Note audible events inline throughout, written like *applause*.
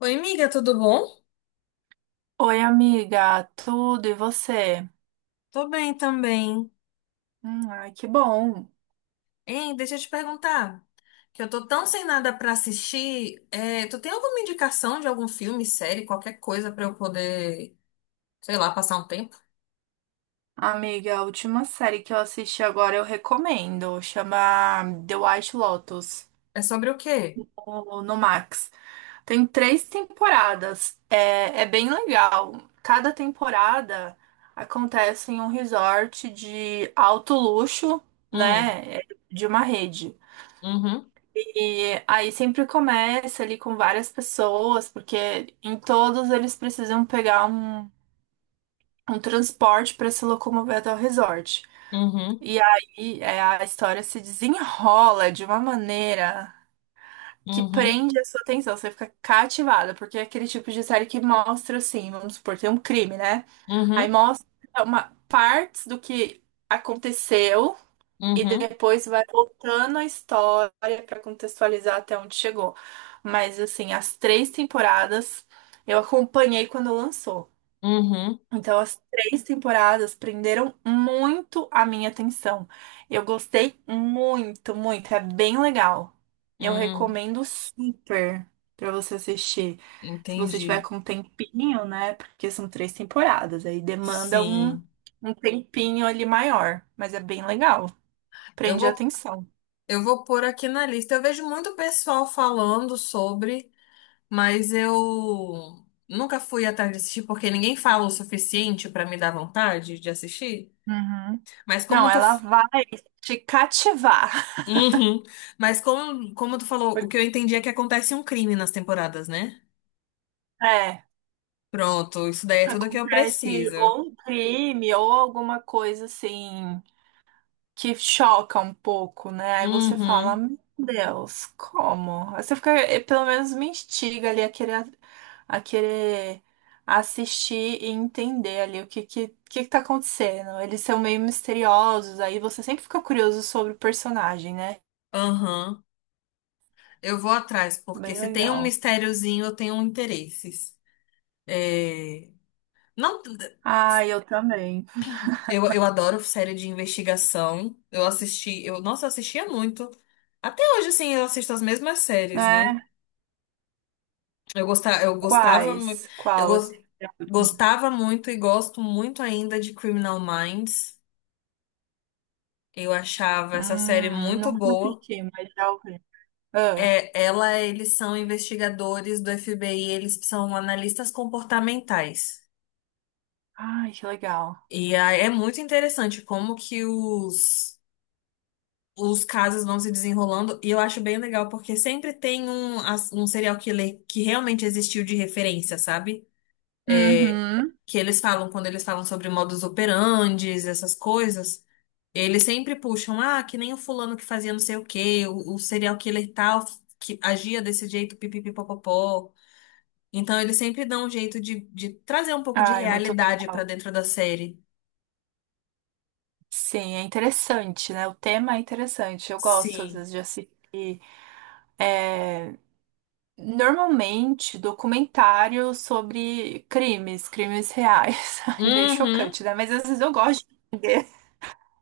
Oi, amiga, tudo bom? Oi, amiga, tudo e você? Tô bem também. Ai, que bom. Hein, deixa eu te perguntar, que eu tô tão sem nada pra assistir, tu tem alguma indicação de algum filme, série, qualquer coisa pra eu poder, sei lá, passar um tempo? Amiga, a última série que eu assisti agora eu recomendo, chama The White Lotus, É sobre o quê? ou no Max. Tem três temporadas, é bem legal. Cada temporada acontece em um resort de alto luxo, Hum, né, é, de uma rede. uhum, E aí sempre começa ali com várias pessoas, porque em todos eles precisam pegar um transporte para se locomover até o resort. uhum, E aí a história se desenrola de uma maneira que uhum, prende a sua atenção, você fica cativada, porque é aquele tipo de série que mostra assim, vamos supor, tem um crime, né? Aí uhum, mostra uma partes do que aconteceu e uhum, depois vai voltando a história para contextualizar até onde chegou. Mas assim, as três temporadas eu acompanhei quando lançou. uhum, Então, as três temporadas prenderam muito a minha atenção. Eu gostei muito, muito. É bem legal. Eu hum, recomendo super pra você assistir. Se você tiver entendi. com um tempinho, né? Porque são três temporadas. Aí demanda Sim, um tempinho ali maior. Mas é bem legal. eu Prende a vou, atenção. eu vou pôr aqui na lista. Eu vejo muito pessoal falando sobre. Mas eu nunca fui atrás de assistir porque ninguém fala o suficiente pra me dar vontade de assistir. Uhum. Mas Não, como tu. ela vai te cativar. Uhum. Mas como tu falou, *laughs* o Porque, que eu entendi é que acontece um crime nas temporadas, né? É, Pronto, isso daí é tudo que eu Acontece preciso. ou um crime ou alguma coisa assim que choca um pouco, né? Aí você fala, Uhum, meu Deus, como? Aí você fica, pelo menos me instiga ali a querer assistir e entender ali que tá acontecendo. Eles são meio misteriosos, aí você sempre fica curioso sobre o personagem, né? aham. Eu vou atrás, porque Bem se tem um legal. mistériozinho, eu tenho interesses. É... Não. Ah, eu também. Eu adoro série de investigação. Eu assisti, eu, nossa, eu assistia muito. Até hoje, assim, eu assisto as mesmas séries, né? Né? Eu gostava, mu- Quais? eu Qual? Assim, gos- é a última? Gostava muito e gosto muito ainda de Criminal Minds. Eu achava essa série muito Não boa. assisti, mas já ouvi. Ah, É, ela, eles são investigadores do FBI, eles são analistas comportamentais. ai, que legal. E aí é muito interessante como que os casos vão se desenrolando e eu acho bem legal porque sempre tem um serial killer que realmente existiu de referência, sabe? É, Uhum. que eles falam, quando eles falam sobre modus operandes, essas coisas, eles sempre puxam, ah, que nem o fulano que fazia não sei o quê, o serial killer tal, que agia desse jeito, pipipipopopó. Então eles sempre dão um jeito de trazer um pouco de Ai, muito realidade pra legal. dentro da série. Sim, é interessante, né? O tema é interessante. Eu gosto, às Sim. vezes, de assistir. é, Normalmente, documentários sobre crimes, crimes reais. *laughs* É meio Uhum. chocante, né? Mas às vezes eu gosto de entender.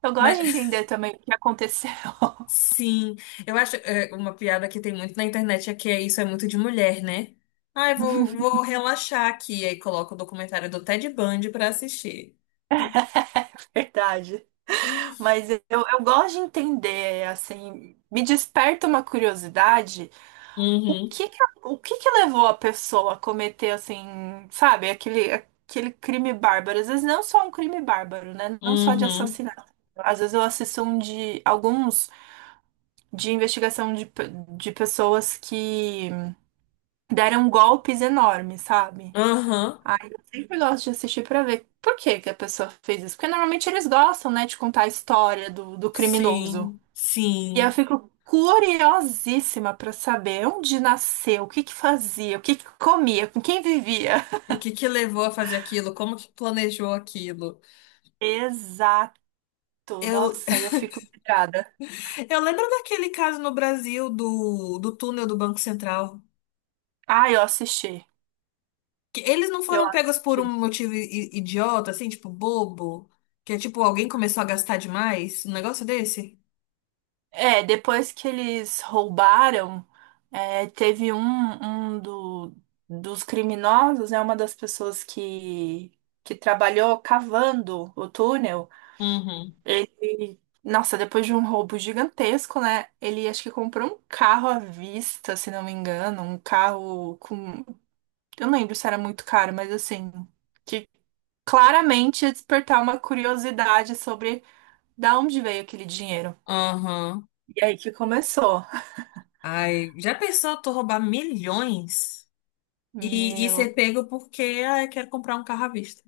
Eu gosto de Mas entender também o que aconteceu. *laughs* sim, eu acho uma piada que tem muito na internet é que isso é muito de mulher, né? Ah, vou relaxar aqui, aí coloca o documentário do Ted Bundy pra assistir. Verdade. Mas eu gosto de entender, assim, me desperta uma curiosidade. O Uhum, que que, o que que levou a pessoa a cometer, assim, sabe, aquele crime bárbaro? Às vezes não só um crime bárbaro, né? Não só de uhum, assassinato. Às vezes eu assisto um de alguns de investigação de pessoas que deram golpes enormes, sabe? aham, Aí eu sempre gosto de assistir pra ver por que que a pessoa fez isso. Porque normalmente eles gostam, né, de contar a história do criminoso. sim, E eu sim. fico curiosíssima para saber onde nasceu, o que que fazia, o que que comia, com quem vivia. O que que levou a fazer aquilo? Como que planejou aquilo? Exato. Eu, Nossa, eu fico pirada. *laughs* eu lembro daquele caso no Brasil do túnel do Banco Central. Ah, eu assisti. Que eles não Eu foram pegos por um assisti. motivo idiota, assim, tipo, bobo. Que é tipo, alguém começou a gastar demais? Um negócio desse? É, depois que eles roubaram, é, teve um, um do- dos criminosos, né, uma das pessoas que trabalhou cavando o túnel. Uhum. Ele, nossa, depois de um roubo gigantesco, né? Ele acho que comprou um carro à vista, se não me engano, eu não lembro se era muito caro, mas assim, que claramente ia despertar uma curiosidade sobre da onde veio aquele dinheiro. Aham. E aí que começou. Ai, já pensou tu roubar milhões e Meu. ser pego porque, ah, eu quero comprar um carro à vista?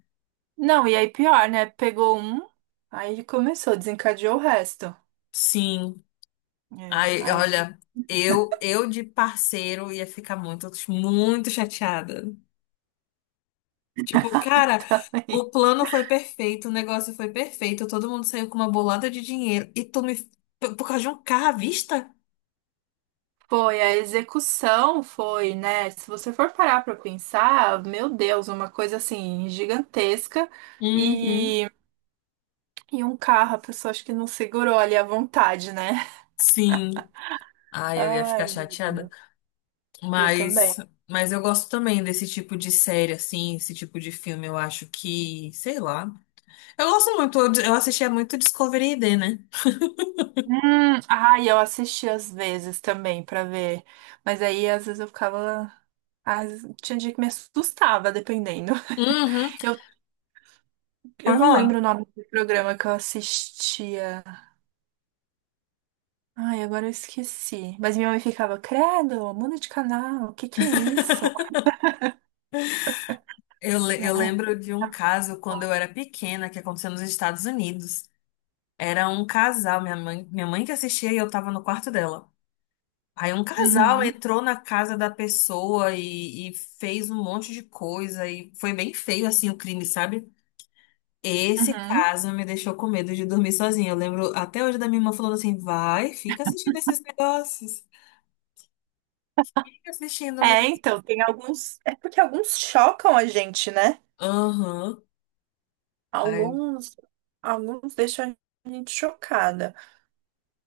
Não, e aí pior, né? Aí ele começou, desencadeou o resto. Sim. É, Ai, aí eu olha, eu de parceiro ia ficar muito, muito chateada. Tipo, cara, *laughs* também. o plano foi perfeito, o negócio foi perfeito, todo mundo saiu com uma bolada de dinheiro e tu me. Por causa de um carro à vista? Foi, a execução foi, né? Se você for parar para pensar, meu Deus, uma coisa assim gigantesca Uhum, e, e um carro, a pessoa acho que não segurou ali à vontade, né? sim. Ai, eu ia ficar Ai, meu chateada. Deus. Eu Mas, também. mas eu gosto também desse tipo de série, assim, esse tipo de filme. Eu acho que, sei lá. Eu gosto muito, eu assistia muito Discovery ID, né? Ai, eu assisti às vezes também para ver, mas aí às vezes eu ficava. Às, tinha dia que me assustava, dependendo. Uhum. Eu, eu Pode não lembro falar. o nome do programa que eu assistia. Ai, agora eu esqueci. Mas minha mãe ficava, credo, muda de canal, o que que é isso? Eu Ai, lembro de um caso quando bom. eu era pequena que aconteceu nos Estados Unidos. Era um casal, minha mãe que assistia e eu tava no quarto dela. Aí um casal Uhum, entrou na casa da pessoa e fez um monte de coisa e foi bem feio assim o crime, sabe? Esse uhum. caso me deixou com medo de dormir sozinha. Eu lembro até hoje da minha irmã falando assim: vai, fica assistindo esses negócios. Fica assistindo É, mesmo. então, tem alguns. É porque alguns chocam a gente, né? Aham. Ai, Alguns, alguns deixam a gente chocada.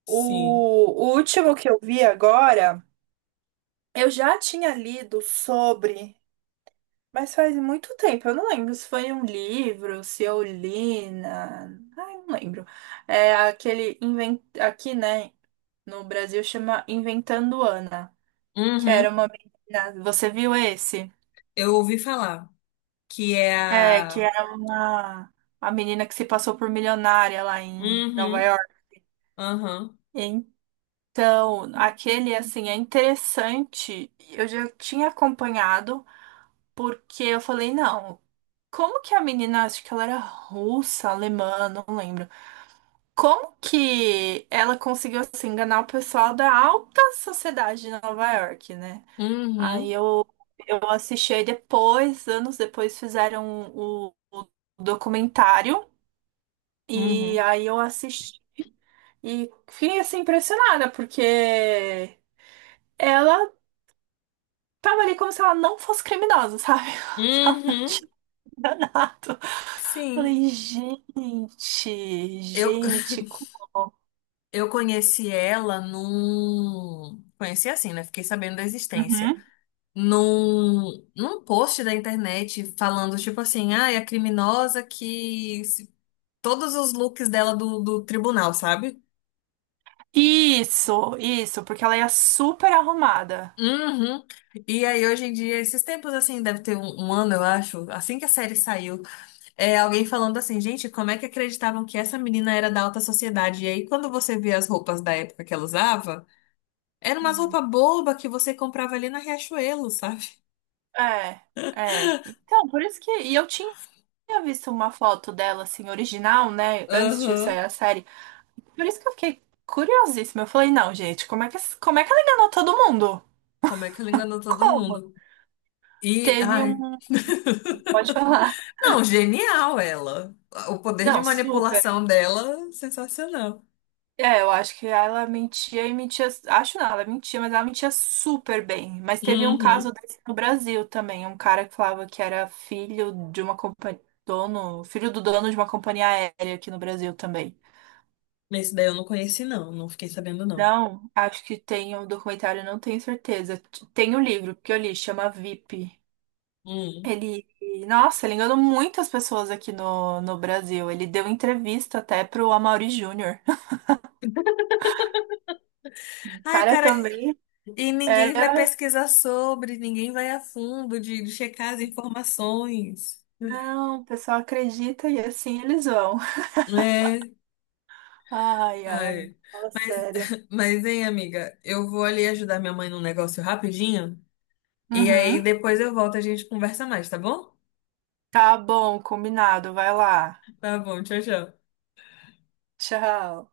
sim. O, o último que eu vi agora, eu já tinha lido sobre, mas faz muito tempo, eu não lembro se foi em um livro, se eu li na. Ai, não lembro. É aquele invent... aqui, né? No Brasil chama Inventando Ana, que Uhum. era uma menina. Você viu esse? Eu ouvi falar que é É, que a. era uma a menina que se passou por milionária lá em Nova Uhum. York. Aham. Então, aquele assim é interessante. Eu já tinha acompanhado porque eu falei, não, como que a menina, acho que ela era russa, alemã, não lembro. Como que ela conseguiu assim, enganar o pessoal da alta sociedade de Nova York, né? Aí Uhum. eu, eu assisti aí depois, anos depois fizeram o documentário e Uhum. aí eu assisti e fiquei assim impressionada porque ela tava ali como se ela não fosse criminosa, sabe? *laughs* Se ela não Uhum. tinha enganado. Sim. Falei, gente, Eu, gente, como? *laughs* eu conheci ela num. Conheci assim, né? Fiquei sabendo da existência. Uhum. Num post da internet falando, tipo assim, ah, é a criminosa que. Se- Todos os looks dela do tribunal, sabe? Isso, porque ela ia super arrumada. Uhum. E aí, hoje em dia, esses tempos assim, deve ter um ano, eu acho, assim que a série saiu, é alguém falando assim, gente, como é que acreditavam que essa menina era da alta sociedade? E aí, quando você vê as roupas da época que ela usava. Era umas Uhum. roupa boba que você comprava ali na Riachuelo, sabe? É, é. Então, por isso que e eu tinha tinha visto uma foto dela, assim, original, né? Antes de sair Aham. a série. Por isso que eu fiquei curiosíssima. Eu falei, não, gente, como é que ela enganou todo mundo? Como é que ela enganou todo Como? mundo? E, Teve ai. um. *laughs* Pode falar. Não, genial ela. O poder de Não, super. manipulação dela, sensacional. É, eu acho que ela mentia e mentia. Acho não, ela mentia, mas ela mentia super bem. Mas teve um caso Uhum. desse no Brasil também. Um cara que falava que era filho de uma companhia. Dono, filho do dono de uma companhia aérea aqui no Brasil também. Mas esse daí eu não conheci, não. Não fiquei sabendo, não. Não, acho que tem um documentário, não tenho certeza. Tem o livro que eu li, chama VIP. Hum. Ele, nossa, ele enganou muitas pessoas aqui no Brasil. Ele deu entrevista até pro Amaury Júnior. *laughs* O Ai, cara cara, também e ninguém vai era. pesquisar sobre, ninguém vai a fundo de checar as informações. Não, o pessoal acredita e assim eles vão. É. Ai, ai, Ai. fala Mas, sério. *laughs* mas, hein, amiga, eu vou ali ajudar minha mãe num negócio rapidinho. E aí Uhum. depois eu volto, e a gente conversa mais, tá bom? Tá bom, combinado. Vai lá. Tá bom, tchau, tchau. Tchau.